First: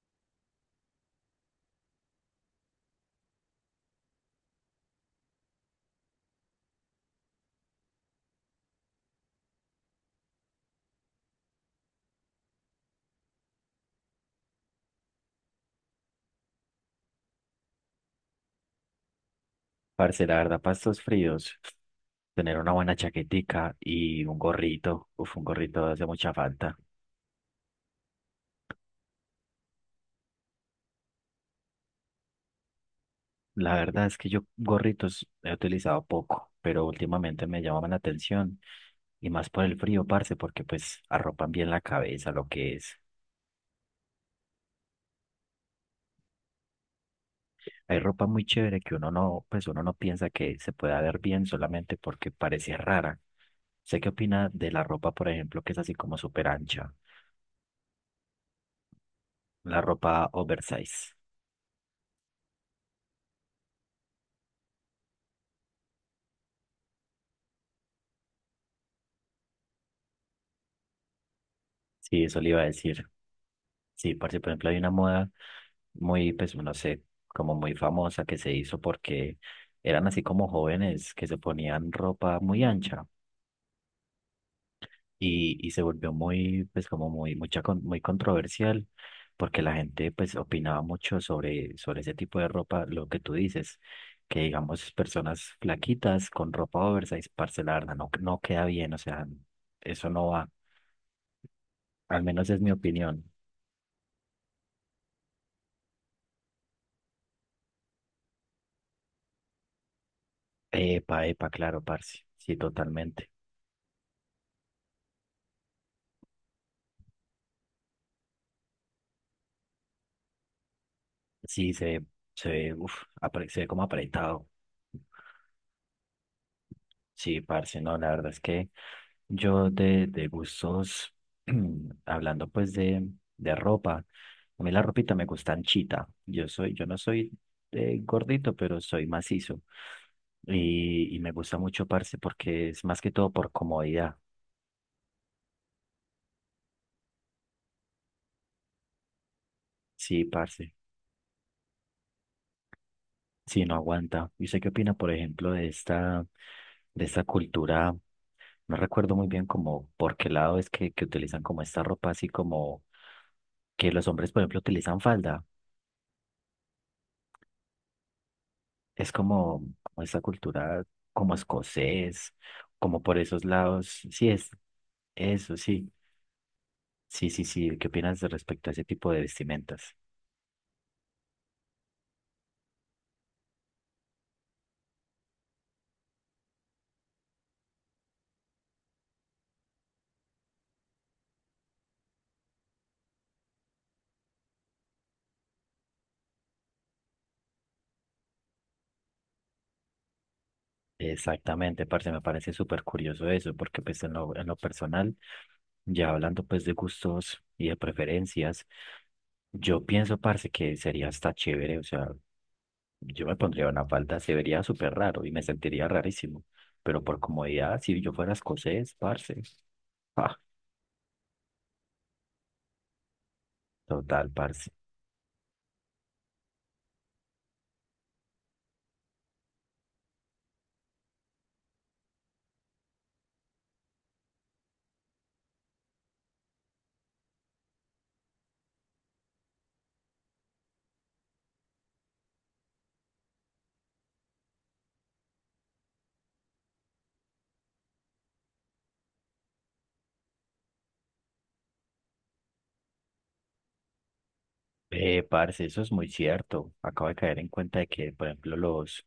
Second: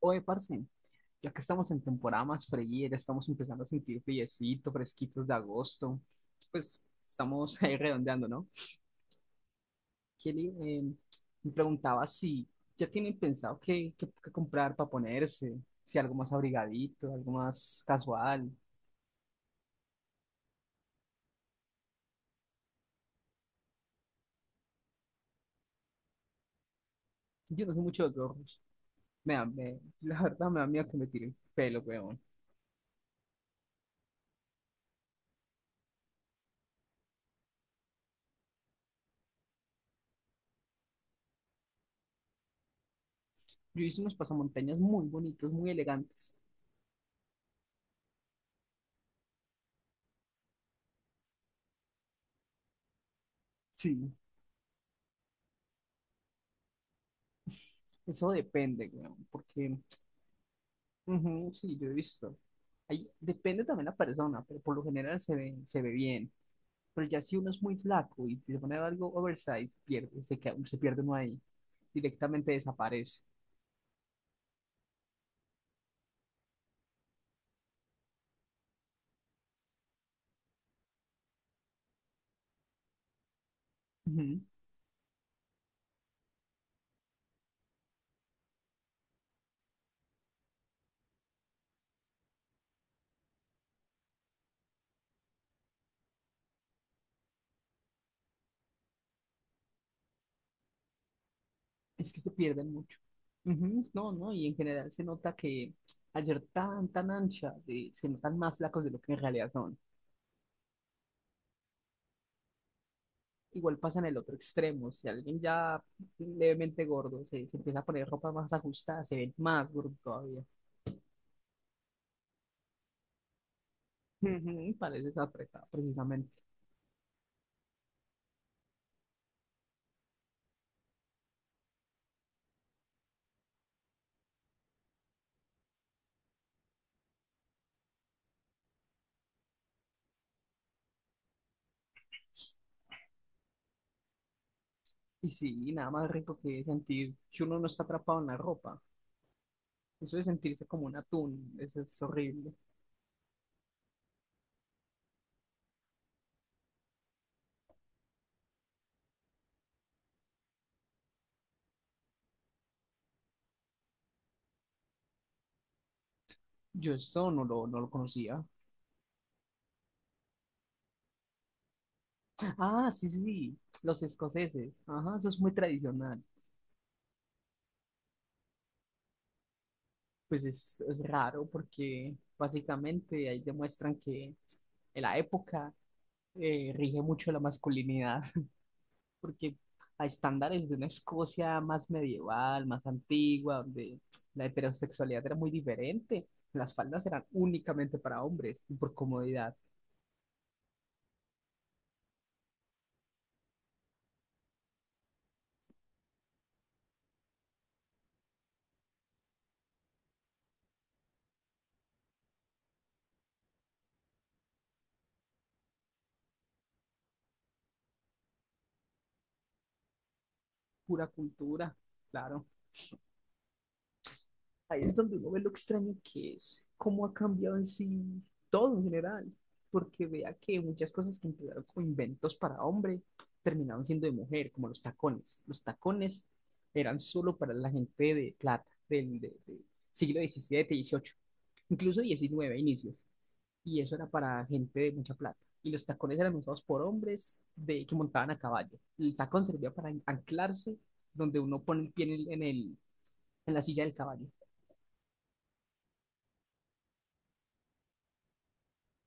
Oye, parce, ya que estamos en temporada más fría, ya estamos empezando a sentir friecito, fresquitos de agosto, pues estamos ahí redondeando, ¿no? Kelly, me preguntaba si ya tienen pensado qué comprar para ponerse, si algo más abrigadito, algo más casual. Parce, la verdad, para estos fríos, tener una buena chaquetica y un gorrito, uf, un gorrito hace mucha falta. Yo no sé mucho de gorros. La verdad me da miedo que me tire el pelo, weón. La verdad es que yo gorritos he utilizado poco, pero últimamente me llamaban la atención y más por el frío, parce, porque pues arropan bien la cabeza, lo que es. Yo hice unos pasamontañas muy bonitos, muy elegantes. Hay ropa muy chévere que uno no, pues uno no piensa que se pueda ver bien solamente porque parece rara. ¿Sé qué Sí, opina de la ropa, por ejemplo, que es así como súper ancha? eso depende, weón, porque... La ropa oversize. Ujú, sí, yo he visto. Ahí depende también la persona, pero por lo general se ve bien. Pero ya si uno es muy flaco y se pone algo oversize, pierde, se pierde uno ahí. Sí, eso le Directamente iba a decir. desaparece. Sí, parce, por ejemplo, hay una moda muy, pues, no sé, como muy famosa que se hizo porque eran así como jóvenes que se ponían ropa muy ancha Ujú. y se volvió muy, pues, como muy, mucha, muy controversial porque la gente, pues, opinaba mucho sobre, sobre ese tipo de ropa, lo que tú dices, que digamos, personas flaquitas con ropa oversize, parce, la verdad, no, no queda bien, o sea, eso no va, Es que al se menos es mi pierden mucho. opinión. Ujú. No, no, y en general se nota que al ser tan ancha, se notan más flacos de lo que en realidad son. Epa, epa, claro, parce, sí, totalmente. Igual pasa en el otro extremo. Si alguien ya levemente gordo se empieza a poner ropa más ajustada, se ve más gordo todavía. Sí, se ve, uf, se ve como apretado. Ujú. Pareces apretado, precisamente. Sí, parce, no, la verdad es que yo de gustos, hablando pues de ropa, a mí la ropita me gusta anchita. Yo soy, yo no soy gordito, pero soy macizo. Y me gusta mucho, parce, porque es más que todo por comodidad. Y sí, nada más rico que sentir que uno no está atrapado en la ropa. Eso de Sí, sentirse parce. como un atún, eso es horrible. Sí, no aguanta. ¿Y usted qué opina, por ejemplo, de esta cultura? No recuerdo muy bien como por qué lado es que utilizan como esta ropa así como que los hombres, por ejemplo, utilizan falda. Yo esto no lo conocía. Es como, como esta cultura como escocés, Ah, como sí, por sí, esos sí, lados. los Sí, es escoceses. Ajá, eso es muy eso, sí. tradicional. Sí, sí, sí. ¿Qué opinas de respecto a ese tipo de vestimentas? Pues es raro porque básicamente ahí demuestran que en la época rige mucho la masculinidad. Porque a estándares de una Escocia más medieval, más antigua, donde la heterosexualidad era muy diferente, las faldas eran únicamente para hombres y por comodidad, Exactamente, parce, me parece súper curioso eso, porque pues en lo personal, ya hablando pues de gustos y de preferencias, yo pienso, parce, que sería hasta chévere, o sea, yo me pondría una falda, se vería súper raro y me sentiría rarísimo. Pero por comodidad, si yo fuera escocés, parce. Ah, pura cultura, claro. total, parce. Ahí es donde uno ve lo extraño que es, cómo ha cambiado en sí todo en general, porque vea que muchas cosas que empezaron como inventos para hombre terminaron siendo de mujer, como los tacones. Los tacones eran solo para la gente de plata, del de siglo XVII y XVIII, incluso XIX inicios. Y eso era para gente de mucha plata. Y los tacones eran usados por hombres que montaban a caballo. El tacón servía para anclarse donde uno pone el pie en la silla del caballo. Parce, eso es muy cierto. Acabo de caer en cuenta de que, por ejemplo, los,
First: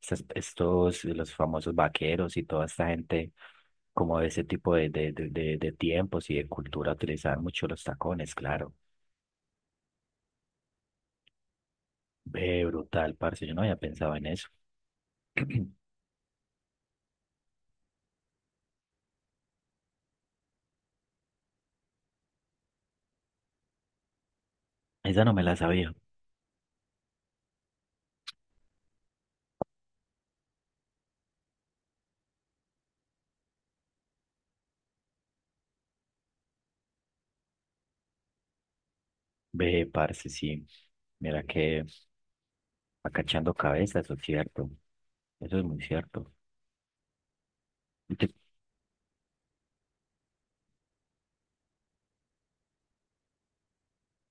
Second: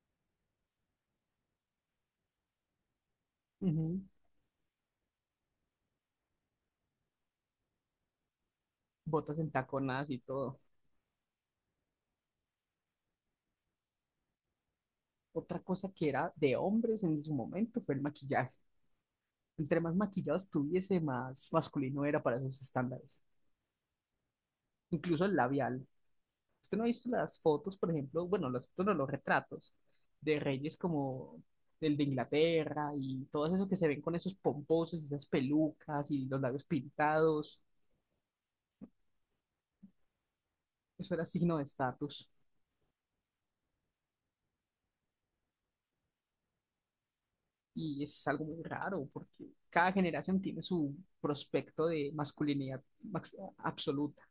estos, los famosos vaqueros y toda esta gente, Ujú. como de ese tipo de tiempos y de cultura, utilizaban mucho los tacones, claro. Botas entaconadas y todo. Ve, brutal, parce, yo no había pensado en eso. Otra cosa que era de hombres en su momento fue el maquillaje. Entre más maquillado estuviese, más masculino era para esos estándares. Incluso Esa no el me la labial... sabía. Usted no ha visto las fotos, por ejemplo, bueno, las fotos no, los retratos de reyes como el de Inglaterra y todos esos que se ven con esos pomposos y esas pelucas y los labios pintados. Ve, parce, sí. Eso era Mira signo de que. estatus Acachando cabezas, eso es cierto. Eso es muy cierto. y Y, es te- algo muy raro porque cada generación tiene su prospecto de absoluta.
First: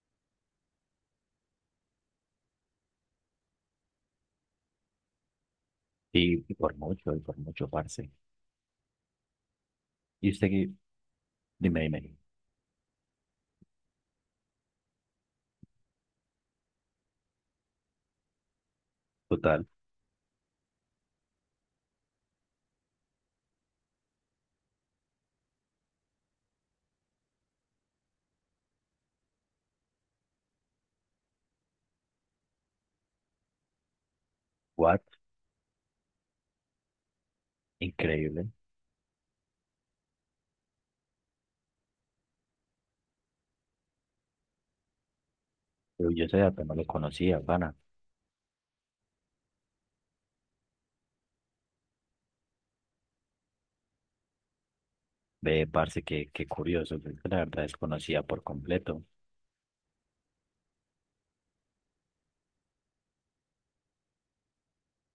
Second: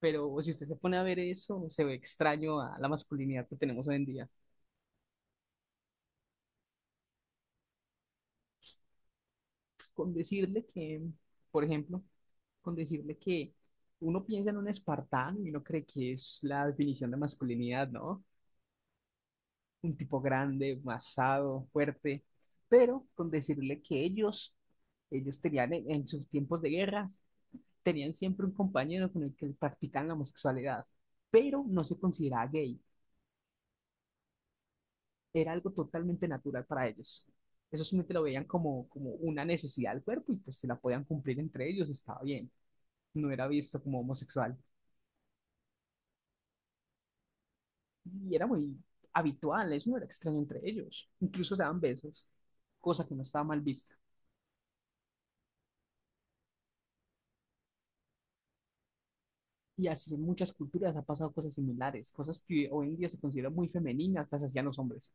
Pero si usted se pone a ver eso, se ve extraño a la masculinidad que tenemos hoy en día. Y por mucho, parce. Con Y usted, decirle que, por dime, ejemplo, dime. con decirle que uno piensa en un espartano y uno cree que es la definición de masculinidad, ¿no? Total, Un tipo grande, masado, fuerte, pero con decirle que ellos tenían en sus tiempos de guerras, tenían siempre un compañero con el que practicaban la homosexualidad, pero no se consideraba gay, what? era algo totalmente natural para ellos. Eso simplemente lo veían Increíble. como, como una necesidad del cuerpo y pues se la podían cumplir entre ellos, estaba bien, no era visto como homosexual Pero yo ese dato no lo conocía, pana. y era muy habitual, eso no era extraño entre ellos. Incluso se daban besos, cosa que no estaba mal vista. Ve, parce, qué, qué curioso. Yo la verdad desconocía por completo. Y así en muchas culturas ha pasado cosas similares, cosas que hoy en día se consideran muy femeninas, las hacían los hombres,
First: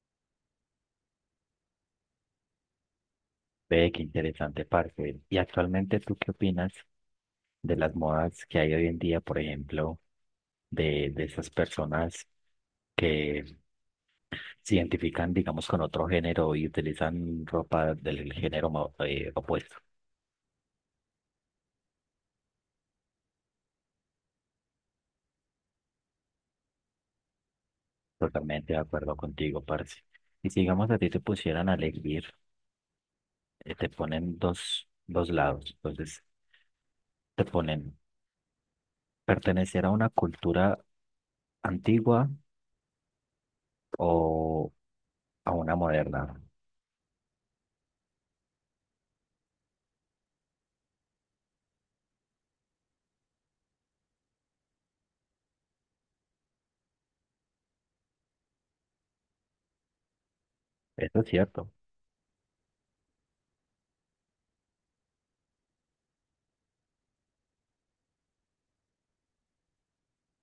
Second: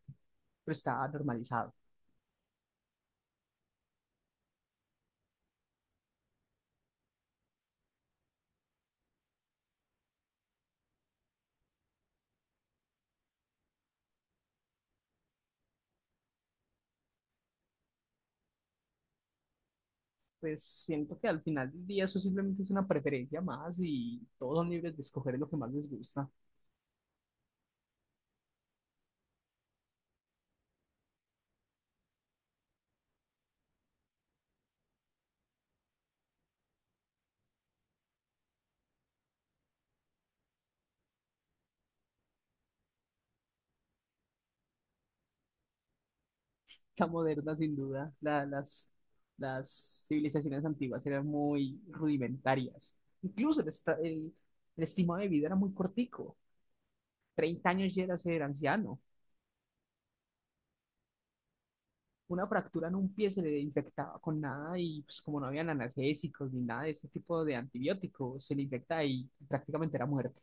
pero está normalizado. Ve, qué interesante, parce. Y actualmente, ¿tú qué opinas de las modas que hay hoy en día, por ejemplo, de esas personas que se identifican, digamos, con otro género y utilizan ropa del género opuesto? Pues siento que al final del día eso simplemente es una preferencia más y todos son libres de escoger lo que más les gusta. Totalmente de acuerdo contigo, parce. Y si, digamos, a ti te pusieran a elegir, te ponen dos, dos lados. Entonces, te ponen pertenecer a una cultura antigua o a una moderna. La moderna, sin duda. Las civilizaciones antiguas eran muy rudimentarias. Incluso el estimado de vida era muy cortico. 30 años ya era ser anciano. Eso es cierto. Una fractura en un pie se le infectaba con nada y pues como no habían analgésicos ni nada de ese tipo de antibióticos, se le infecta y prácticamente era muerte.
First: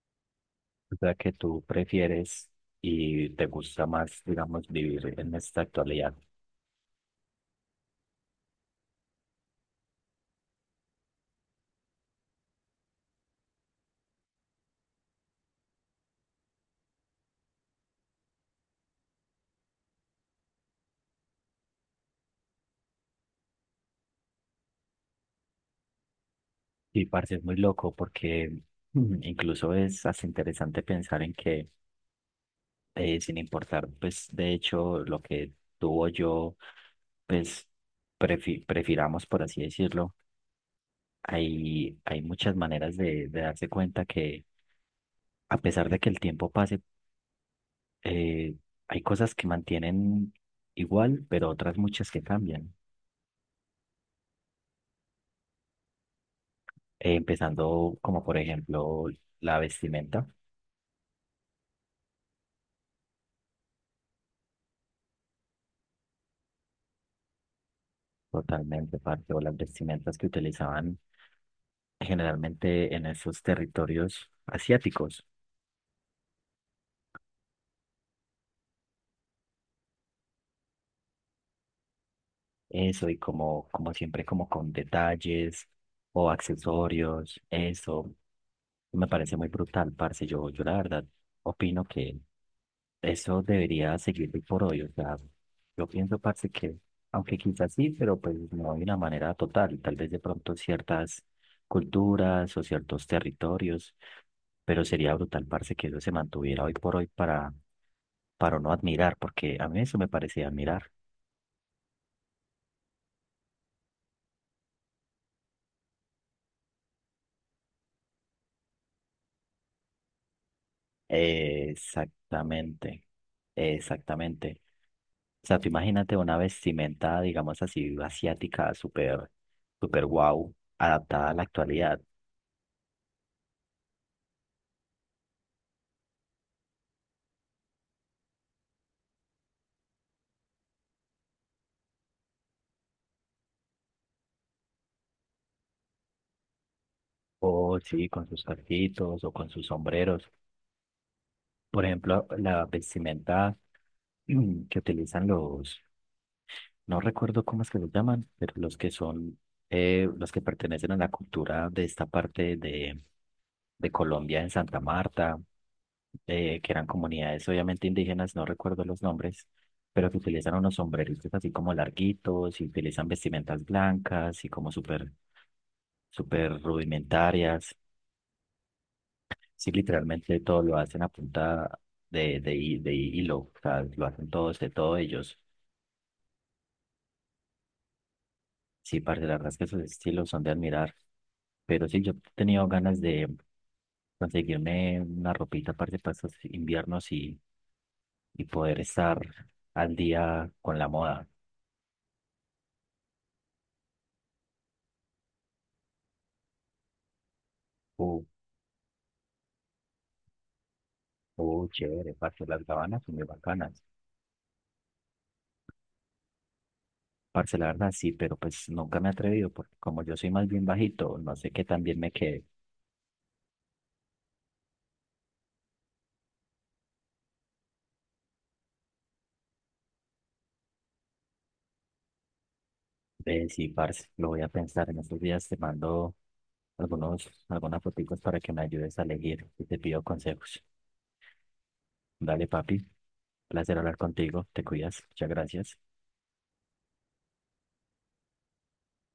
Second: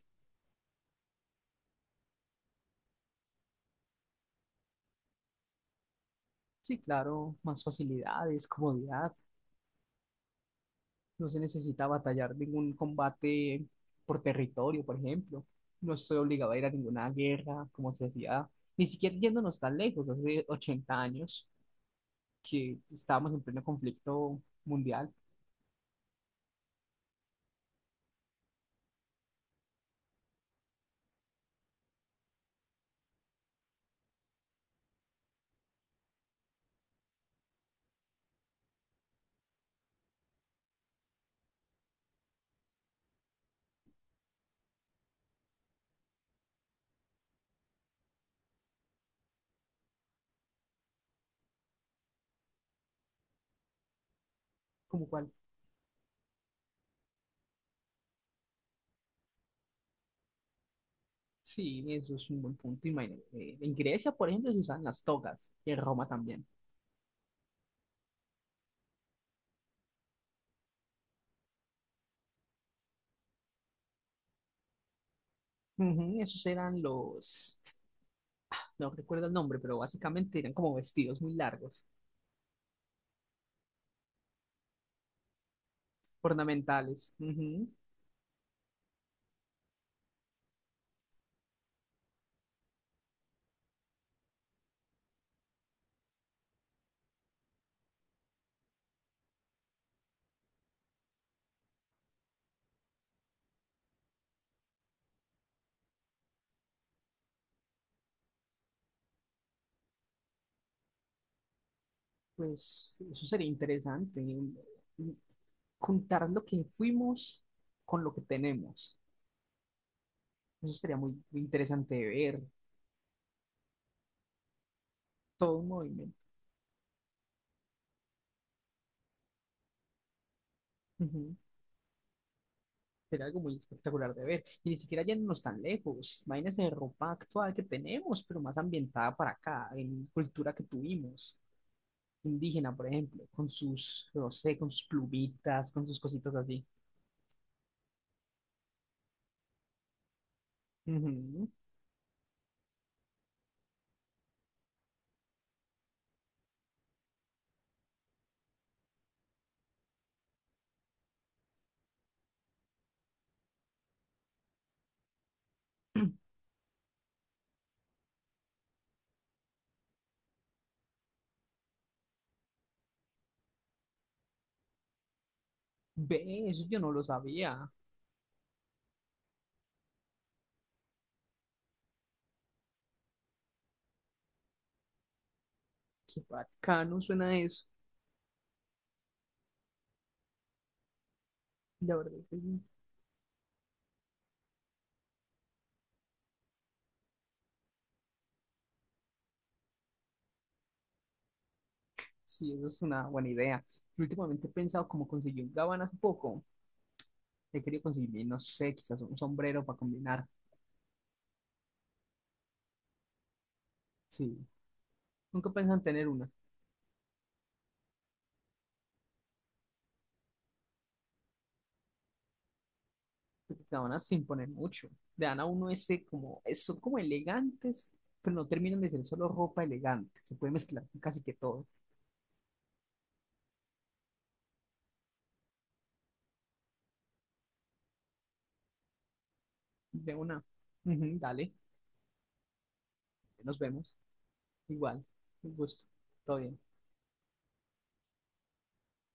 O sea, que tú prefieres y te gusta más, digamos, vivir en esta actualidad. Sí, claro, más facilidades, comodidad. No se necesita batallar ningún combate por territorio, por ejemplo. No estoy obligado a ir a ninguna guerra, como se hacía, ni siquiera yéndonos tan lejos, hace 80 años que estábamos en pleno conflicto mundial. Sí, parce, es muy loco porque incluso es hasta interesante pensar en que sin importar, pues de hecho lo que tú o yo, pues prefiramos, por así decirlo, hay muchas maneras de darse cuenta que a pesar de que el tiempo pase, eh, hay cosas que mantienen igual, pero otras muchas que cambian. ¿Como cual. Empezando como por ejemplo la vestimenta. Sí, eso es un buen punto. Imagínate, en Grecia, por ejemplo, se usaban las togas, y en Roma también. Totalmente, parte o las vestimentas que utilizaban generalmente en esos territorios asiáticos. Ujú, esos eran los, no recuerdo el nombre, pero básicamente eran como vestidos muy largos, Eso, y como, como siempre, como con detalles o ornamentales. accesorios, Ujú. eso me parece muy brutal, parce. Yo la verdad opino que eso debería seguir hoy por hoy. O sea, yo pienso, parce, que aunque quizás sí, pero pues no de una manera total. Tal vez de pronto ciertas culturas o ciertos territorios, pero sería brutal, parce, que eso se mantuviera hoy por hoy para no admirar, porque a mí eso me parecía admirar. Pues eso sería interesante, mm, contar lo que fuimos con lo que tenemos. Eso sería muy interesante de ver, Exactamente, exactamente. O todo sea, un tú movimiento. imagínate una vestimenta, digamos así, asiática, súper, súper guau, adaptada Ujú. a la actualidad. Sería algo muy espectacular de ver. Y ni siquiera yéndonos tan lejos. Imagínense ropa actual que tenemos, pero más ambientada para acá, en cultura que tuvimos. Indígena, por ejemplo, con sus, no sé, con sus plumitas, con sus cositas así. O sí, con sus casquitos o con sus sombreros. Ujú. Por ejemplo, la vestimenta que utilizan los, no recuerdo cómo es que los llaman, pero los que son, los que pertenecen a la cultura de esta parte de Colombia, en Santa Marta, que eran comunidades obviamente indígenas, no recuerdo los nombres, pero que utilizan unos sombreritos así como larguitos y utilizan vestimentas blancas y como súper, Ve, súper eso yo no lo sabía. rudimentarias. Sí, literalmente todo lo hacen a punta de, de hilo, o sea, lo hacen todos de todo ellos. Qué bacano suena eso. Sí, parce, la verdad es que esos estilos son de admirar. Pero La sí, verdad yo he es que sí. tenido ganas de conseguirme una ropita, parce, para estos inviernos y poder estar al día con la moda. Sí, eso es una buena idea. Yo últimamente he pensado como conseguir un gabán hace poco. He querido Uh, conseguir, no sé, quizás un sombrero para combinar. Chévere, parce, las gabanas son muy bacanas. Sí. Nunca pensan tener una. Parce, la verdad sí, pero pues nunca me he atrevido, porque como yo soy más bien bajito, no sé qué tan bien me quede. Porque gabanas sin poner mucho. Le dan a uno ese como, son como elegantes, pero no terminan de ser solo ropa elegante. Se puede mezclar con casi que todo. Sí, parce, lo voy a pensar. En estos días te mando algunos, algunas fotitos para que me ayudes a elegir y te pido De una. consejos. Ujú, dale, Dale, papi. nos Placer vemos. hablar contigo. Te cuidas. Igual. Muchas Un gracias. gusto. Todo bien.